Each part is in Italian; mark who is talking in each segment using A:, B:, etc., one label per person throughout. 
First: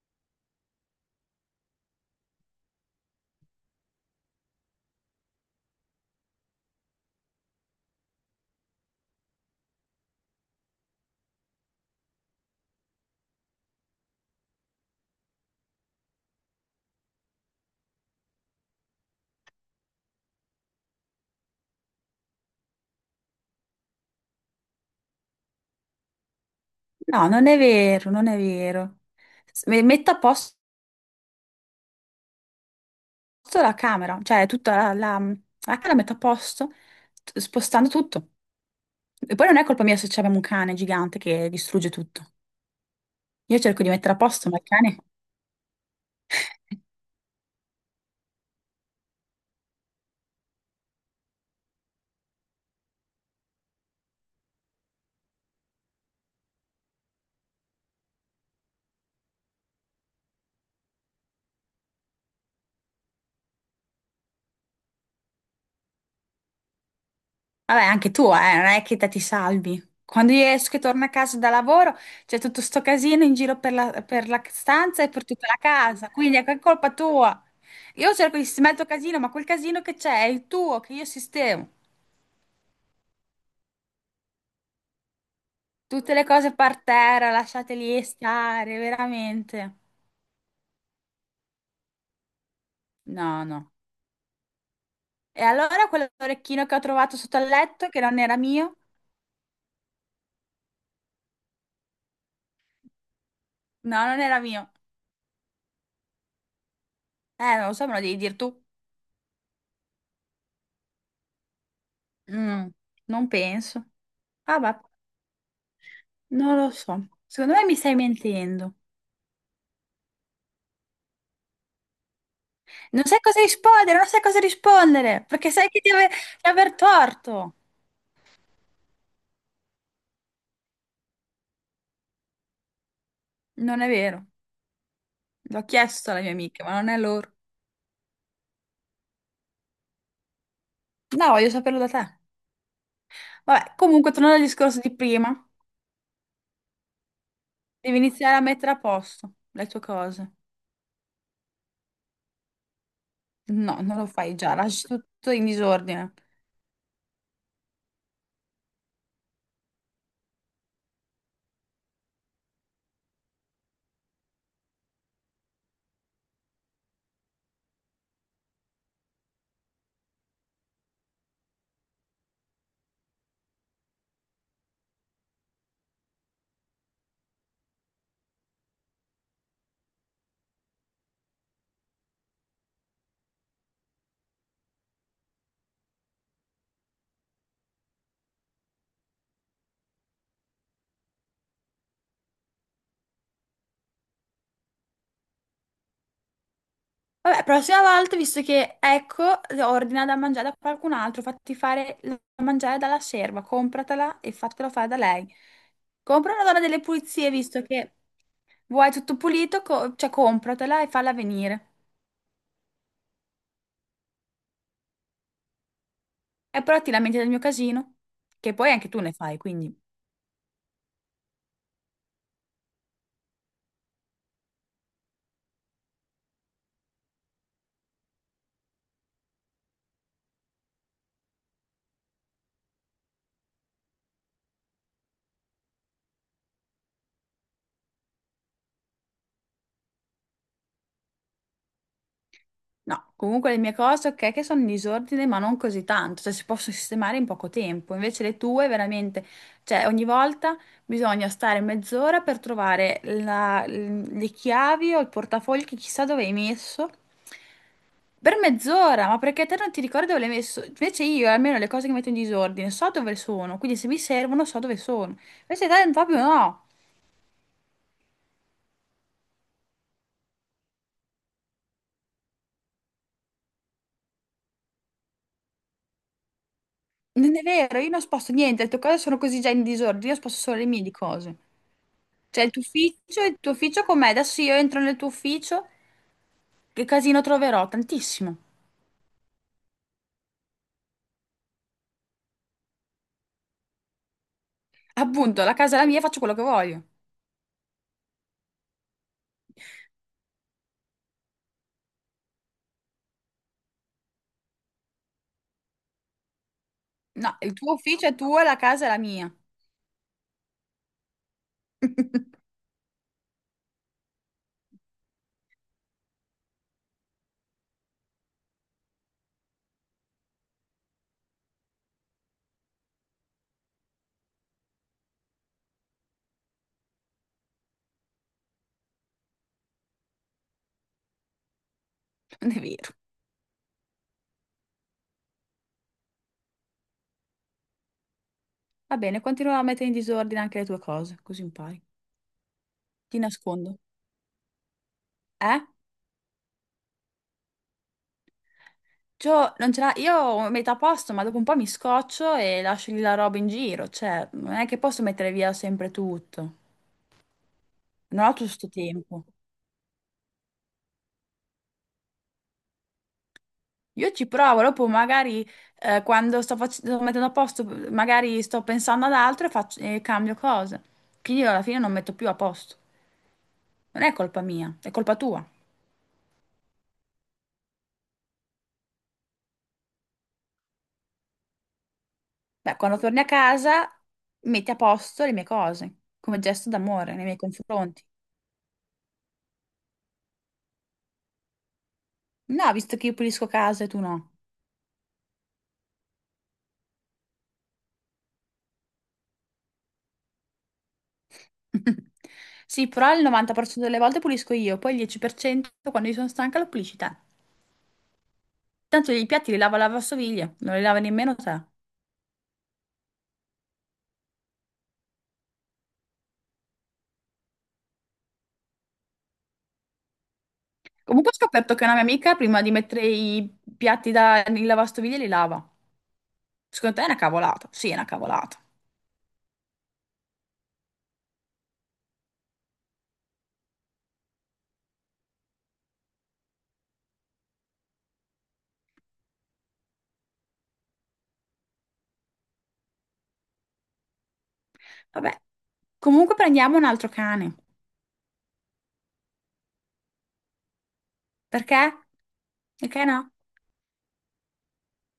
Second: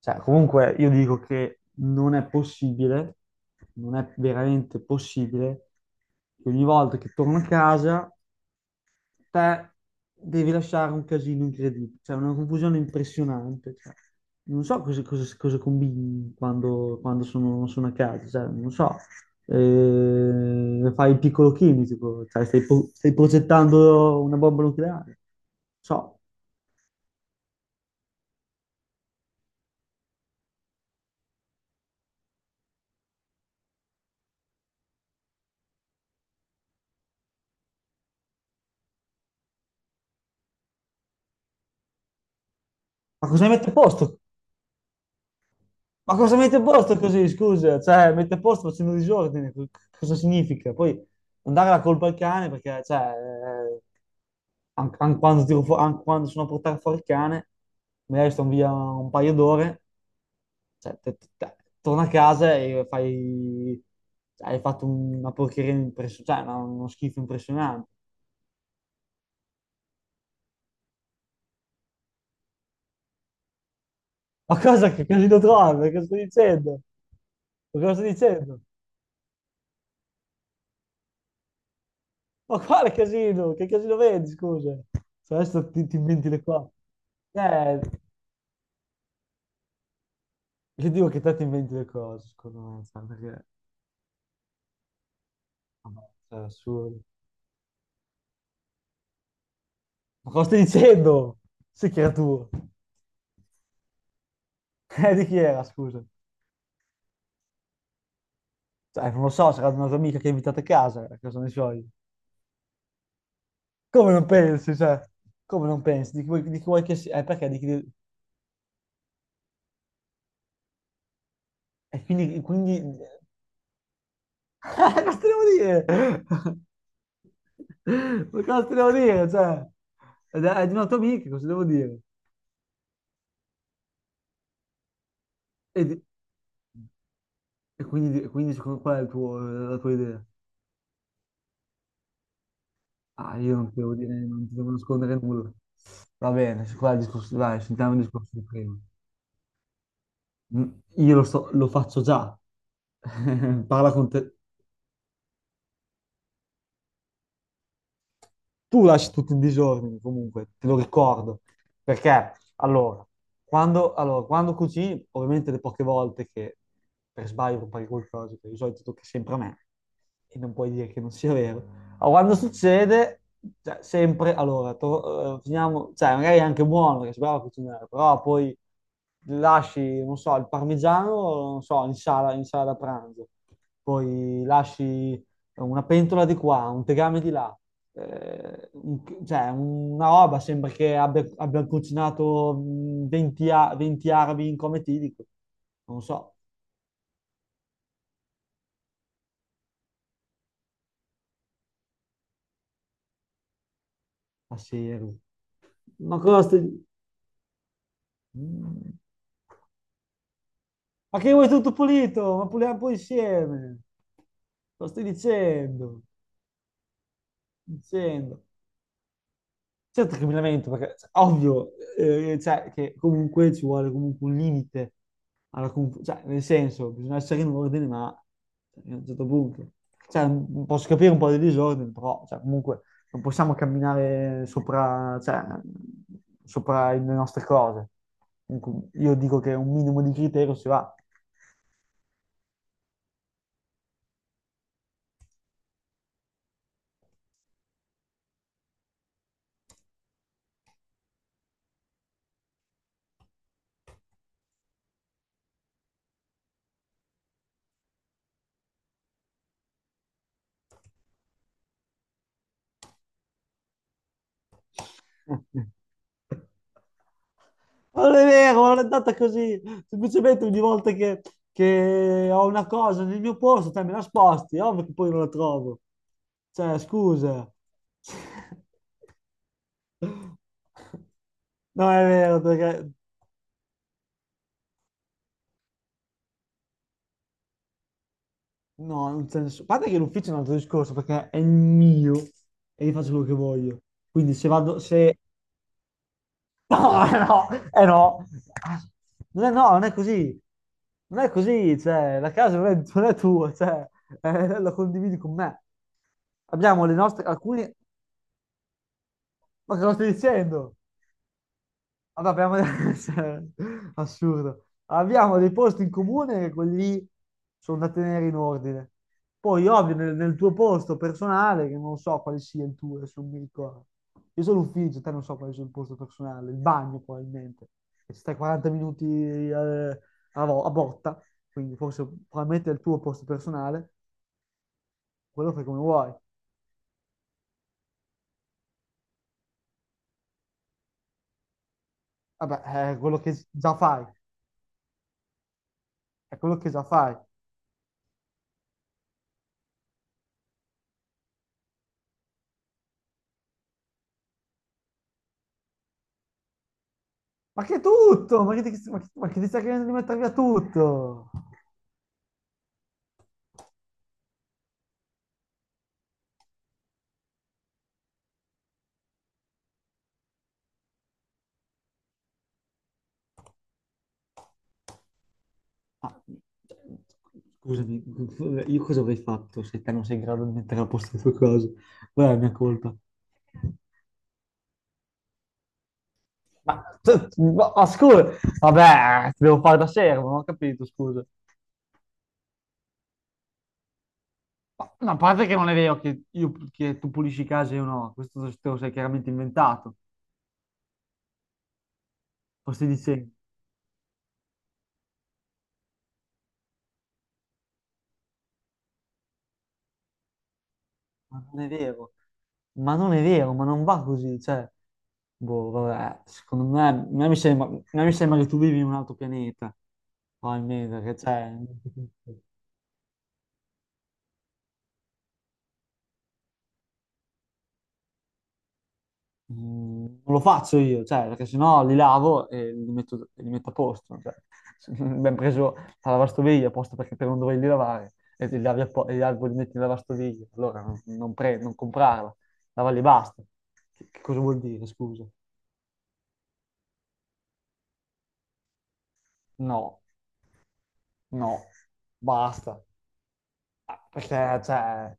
A: Comunque, io dico che non è possibile, non è veramente possibile che ogni volta che torno a casa te devi lasciare un casino incredibile, cioè una confusione impressionante. Non so cosa combini quando sono a casa, cioè, non so, fai il piccolo chimico, cioè, stai progettando una bomba nucleare, non so,
B: No, non è vero, non è vero. Metto a posto la camera, cioè tutta la camera metto a posto spostando tutto. E poi non è colpa mia se abbiamo un cane gigante che distrugge tutto.
A: ma cosa hai
B: Io
A: messo a
B: cerco di mettere a
A: posto?
B: posto, ma il cane...
A: Ma cosa mette a posto così, scusa? Cioè, mette a posto facendo disordine, cosa significa? Poi non dare la colpa al cane perché, cioè, quando, tiro fu- an- quando sono a portare fuori il cane, magari sto via un paio d'ore, cioè, torna a casa e fai... cioè, hai fatto una porcheria impressionante, cioè, uno schifo
B: Vabbè,
A: impressionante.
B: anche tu, non è che te ti salvi. Quando io esco e torno a casa da lavoro, c'è tutto sto casino in giro per la
A: Ma cosa
B: stanza
A: che
B: e per
A: così lo
B: tutta la
A: trovi? Cosa
B: casa,
A: sto
B: quindi è
A: dicendo?
B: colpa tua.
A: Ma cosa sto
B: Io cerco di
A: dicendo?
B: sistemare il tuo casino, ma quel casino che c'è è il tuo, che io sistemo.
A: Ma quale casino? Che casino vedi, scusa? Se adesso ti
B: Tutte le
A: inventi le
B: cose
A: cose.
B: per terra,
A: Eh,
B: lasciateli stare, veramente.
A: io dico che te ti inventi le cose, secondo me, cioè,
B: No,
A: perché...
B: no. E allora
A: Vabbè, cioè, è
B: quell'orecchino che ho
A: assurdo.
B: trovato sotto al letto, che non era mio?
A: Ma cosa stai dicendo? Sì che era tuo.
B: No, non era mio.
A: Di chi era, scusa?
B: Non lo so, me lo devi dire tu.
A: Cioè, non lo so, sarà di una tua amica che hai invitato a casa ne so io.
B: Mm, non penso.
A: Come non
B: Ah,
A: pensi,
B: ma
A: cioè? Come non pensi?
B: non
A: Di chi
B: lo
A: vuoi che
B: so.
A: sia? Perché?
B: Secondo
A: Di
B: me mi
A: chi...
B: stai mentendo.
A: E quindi... quindi...
B: Non sai cosa rispondere, non sai cosa
A: Cosa
B: rispondere,
A: devo
B: perché sai che
A: dire?
B: di aver torto.
A: Ma cosa ti devo dire? Cioè, è di una tua amica, cosa devo dire?
B: Non è vero. L'ho
A: E, di-
B: chiesto alla mia amica, ma non è loro.
A: e quindi, e quindi qual è la tua idea?
B: No, voglio saperlo da te.
A: Ah, io non
B: Vabbè,
A: ti devo
B: comunque,
A: dire,
B: tornando al
A: non ti devo
B: discorso di
A: nascondere
B: prima.
A: nulla. Va bene, qua il discorso, dai, sentiamo
B: Devi
A: il discorso
B: iniziare a
A: di
B: mettere
A: prima.
B: a posto le tue cose.
A: Mm, io lo faccio già.
B: No,
A: Parla
B: non lo
A: con
B: fai
A: te,
B: già, lasci tutto in disordine.
A: tu lasci tutto in disordine comunque, te lo ricordo. Perché, allora, allora, quando cucini, ovviamente le poche volte che per sbaglio compari qualcosa, che di solito tocca sempre a me, e non puoi dire che non sia vero. Ma quando succede, cioè, sempre, allora, finiamo, cioè, magari è anche buono, perché si brava a cucinare, però poi lasci, non so, il parmigiano, non so, in sala da pranzo, poi lasci una pentola di qua, un tegame di là, eh, un- cioè una roba, sembra che abbia cucinato 20, 20 arabi in cometidico. Non so,
B: Vabbè, prossima volta, visto che ecco, ordina da mangiare da qualcun altro, fatti fare da mangiare dalla serva, compratela e
A: ma
B: fatela fare da
A: serio.
B: lei.
A: Ma
B: Compra
A: cosa
B: una donna
A: stai...
B: delle pulizie, visto che vuoi
A: Mm.
B: tutto pulito, cioè compratela e falla
A: Ma che vuoi
B: venire.
A: tutto pulito? Ma puliamo poi insieme. Lo stai dicendo?
B: E però ti lamenti del mio casino,
A: Dicendo.
B: che poi anche tu ne fai, quindi.
A: Certo che mi lamento, perché cioè, ovvio, cioè, che comunque ci vuole comunque un limite alla cioè, nel senso, bisogna essere in ordine, ma cioè, a un certo punto. Cioè, posso capire un po' di disordine, però cioè, comunque non possiamo camminare sopra, cioè, sopra le nostre cose. Comunque, io dico che un minimo di criterio si va.
B: No, comunque le mie cose, ok, che sono in disordine, ma non così tanto, cioè si possono sistemare in poco tempo. Invece le tue veramente, cioè ogni volta bisogna stare mezz'ora per trovare le chiavi o il portafoglio che chissà dove hai messo. Per mezz'ora, ma perché te non ti ricordi dove l'hai messo? Invece io, almeno le cose che metto in disordine, so dove sono, quindi se mi servono so dove sono. Invece te proprio no,
A: Ma non è vero, ma non è andata così. Semplicemente ogni volta che ho una cosa nel mio posto, te me la sposti, è ovvio che poi non la trovo. Cioè,
B: non è
A: scusa.
B: vero, io non sposto niente, le tue cose sono così già in disordine, io sposto solo le mie di cose.
A: No, è vero,
B: Cioè,
A: perché...
B: il tuo ufficio com'è? Adesso io entro nel tuo ufficio, che casino troverò? Tantissimo.
A: No, non c'è nessuno. A parte che l'ufficio è un altro discorso, perché è il mio e io faccio quello che voglio. Quindi se vado, se
B: Appunto, la casa è la mia, faccio quello che voglio.
A: no, non è, no, non è così, non è così, cioè, la casa non è, non è tua, cioè, la condividi con me. Abbiamo le nostre,
B: No, il
A: alcuni,
B: tuo ufficio è tuo, la casa è la mia.
A: ma cosa stai dicendo? Vabbè, abbiamo... cioè, assurdo. Abbiamo dei posti in comune che quelli sono da tenere in ordine. Poi, ovvio, nel tuo posto personale, che non so quale sia il tuo, adesso non mi ricordo. Io sono l'ufficio, te non so quale sia il posto personale, il bagno probabilmente. E ci stai 40 minuti a botta, quindi forse
B: Non è
A: probabilmente è il
B: vero.
A: tuo posto personale, quello fai come vuoi.
B: Va bene, continuo a mettere in disordine anche le tue cose, così impari.
A: Vabbè, è
B: Ti
A: quello che
B: nascondo.
A: già fai,
B: Eh?
A: è quello che già fai.
B: Cioè, non ce l'ha, io ho metà a posto, ma dopo un po' mi scoccio e lascio lì la roba in giro. Cioè, non è che posso mettere via sempre tutto.
A: Ma che
B: Non ho
A: tutto?
B: tutto sto tempo.
A: Ma che ti stai chiedendo di mettere via tutto?
B: Io ci provo, dopo magari quando sto, sto mettendo a posto, magari sto pensando ad altro e, e cambio cose. Quindi io alla fine non metto più a posto. Non è colpa mia, è colpa tua.
A: Ah, scusami, io cosa avrei fatto se te non sei in grado di mettere a posto le tue cose? Qual è la mia
B: Beh,
A: colpa?
B: quando torni a casa metti a posto le mie cose, come gesto
A: Ma,
B: d'amore nei
A: cioè,
B: miei
A: ma
B: confronti.
A: scusa, vabbè, ti devo fare da servo, non ho capito, scusa.
B: No, visto che io pulisco casa e tu no.
A: Ma a parte che non è vero che, che tu pulisci i casi o no, questo te lo sei chiaramente inventato, lo stai
B: Sì, però il
A: dicendo.
B: 90% delle volte pulisco io, poi il 10% quando io sono stanca lo pulisci te. Tanto i piatti li lava la lavastoviglie, non li lava nemmeno
A: Ma non
B: te.
A: è vero, ma non è vero, ma non va così, cioè, boh, vabbè, secondo me, a me mi sembra, a me mi sembra che tu vivi in un altro pianeta, probabilmente, perché,
B: Comunque ho
A: cioè,
B: scoperto che una mia amica prima di mettere i piatti da, nel lavastoviglie li lava. Secondo te è una cavolata? Sì, è una cavolata.
A: non lo faccio io, cioè, perché sennò li lavo e li metto a posto, cioè, abbiamo preso la lavastoviglie apposta perché per non doverli lavare, e li lavi a po- e gli alberi li metti in lavastoviglie, allora non comprarla, lavarli e basta. Che cosa vuol dire, scusa?
B: Vabbè. Comunque prendiamo un altro cane.
A: No, no,
B: Perché?
A: basta.
B: Perché no?
A: Perché, cioè,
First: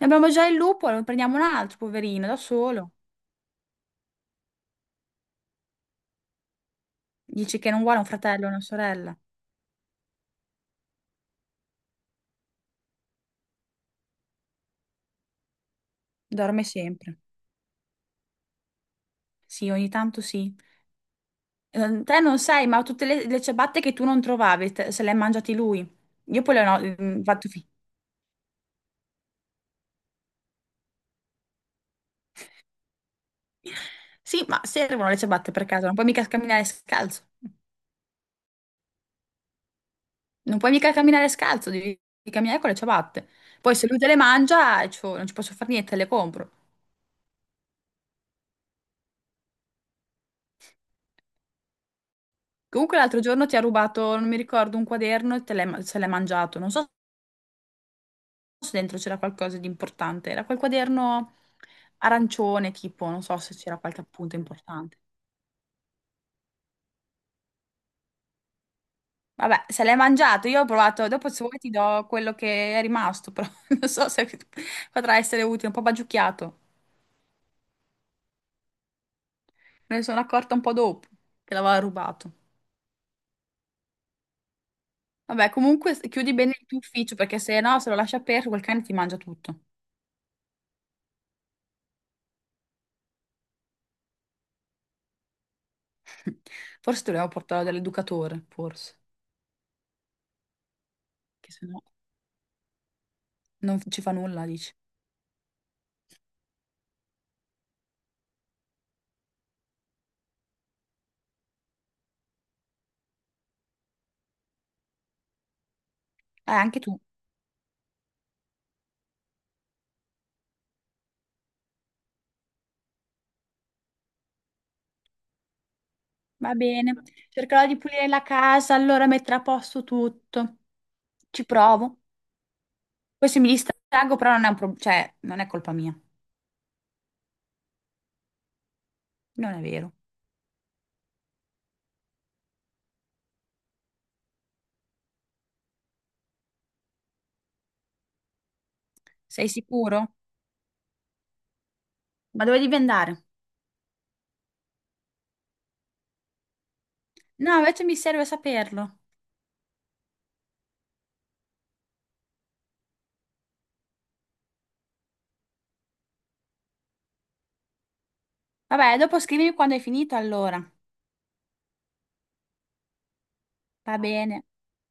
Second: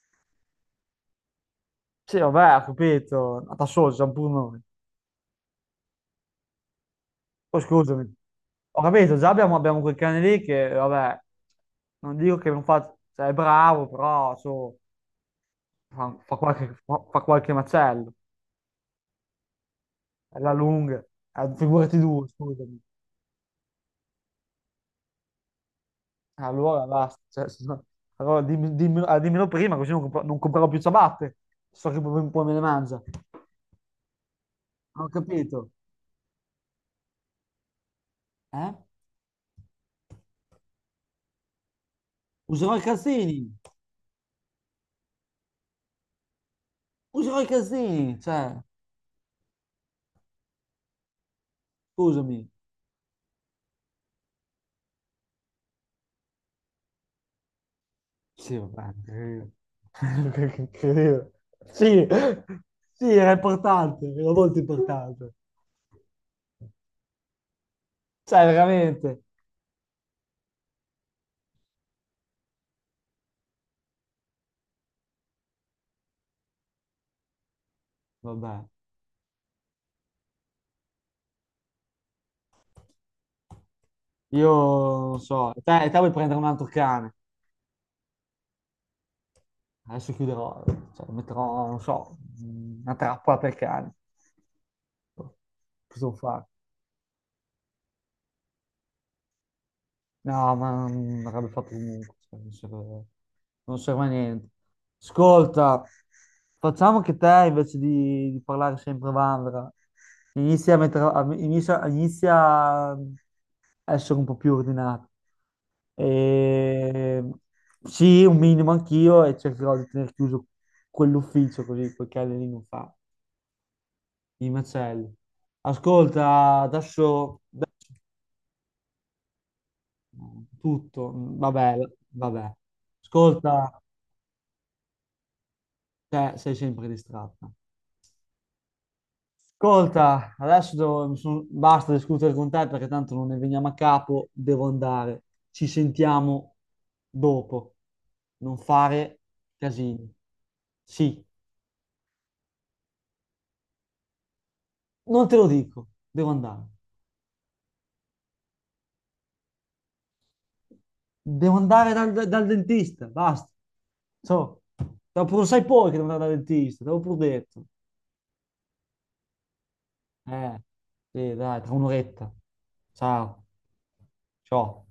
B: Ne abbiamo già il lupo, ne prendiamo un altro,
A: sì,
B: poverino, da
A: vabbè, ho
B: solo.
A: capito, ma da solo siamo pure noi. Poi
B: Dici che non vuole
A: scusami,
B: un fratello o una
A: ho capito,
B: sorella.
A: già abbiamo, abbiamo quel cane lì che, vabbè, non dico che non fa, cioè, è bravo, però, so, fa, fa
B: Dorme
A: qualche, fa,
B: sempre.
A: fa qualche macello,
B: Sì, ogni tanto
A: è la
B: sì.
A: lunga, eh, figurati
B: Te
A: due,
B: non sai,
A: scusami.
B: ma tutte le ciabatte che tu non trovavi, se le hai mangiate lui. Io poi le ho
A: Allora, basta, cioè,
B: fatto
A: se
B: finire.
A: no- allora dimmelo prima, così non, non comprerò più ciabatte, so che poi, poi me le mangia.
B: Sì, ma
A: Ho
B: servono le ciabatte per
A: capito,
B: caso, non puoi mica camminare scalzo.
A: eh?
B: Non puoi mica camminare scalzo, devi camminare con le
A: Userò i
B: ciabatte.
A: calzini,
B: Poi se lui te le mangia, cioè, non ci posso fare niente, te le compro.
A: userò i calzini, cioè... Scusami.
B: Comunque l'altro giorno ti ha rubato, non mi ricordo, un quaderno e te l'hai se l'hai mangiato. Non so
A: Sì,
B: se dentro
A: vabbè.
B: c'era
A: Eh.
B: qualcosa di importante. Era quel
A: Incredibile.
B: quaderno
A: Sì,
B: arancione,
A: sì,
B: tipo, non
A: era
B: so se c'era qualche
A: importante, era
B: appunto
A: molto
B: importante.
A: importante. Cioè, veramente.
B: Vabbè, se l'hai mangiato, io ho provato, dopo se vuoi ti do quello che è rimasto, però non so se potrà essere utile, un po' bagiucchiato.
A: Vabbè.
B: Me ne sono accorta un po' dopo che l'aveva rubato.
A: Io non
B: Vabbè,
A: so. Te,
B: comunque
A: te vuoi
B: chiudi
A: prendere un
B: bene
A: altro
B: il tuo
A: cane?
B: ufficio perché se no, se lo lasci aperto, quel cane ti mangia tutto.
A: Adesso chiuderò. Cioè, metterò, non so, una trappola per cani. Cosa devo fare?
B: Forse dobbiamo portarlo dall'educatore, forse,
A: No, ma non avrebbe
B: che se
A: fatto
B: no
A: comunque, cioè, non serve, non
B: non ci
A: serve a
B: fa nulla,
A: niente.
B: dici.
A: Ascolta, facciamo che te invece di parlare sempre Vandra, inizia a, mettere, a- inizia, inizia a essere un po' più ordinato.
B: Anche tu.
A: E, sì, un minimo anch'io e cercherò di tenere chiuso quell'ufficio così quel cane lì non fa i macelli.
B: Va
A: Ascolta,
B: bene.
A: adesso
B: Cercherò di pulire la casa, allora metterò a posto tutto.
A: tutto,
B: Ci
A: vabbè,
B: provo.
A: vabbè.
B: Poi se mi
A: Ascolta.
B: distraggo, però non è un cioè, non è colpa mia.
A: Cioè, sei sempre distratta.
B: Non è vero.
A: Ascolta, adesso basta discutere con te perché tanto non ne veniamo a capo, devo andare. Ci sentiamo dopo. Non fare
B: Sei sicuro?
A: casini. Sì,
B: Ma dove devi andare?
A: non te lo dico, devo andare.
B: No, invece mi serve saperlo.
A: Devo andare dal, dal dentista, basta. So, dopo lo sai poi che devo andare dal dentista, te l'ho pure detto.
B: Vabbè, dopo scrivimi quando hai finito, allora.
A: Eh, sì, dai, tra un'oretta. Ciao.
B: Va bene.
A: Ciao.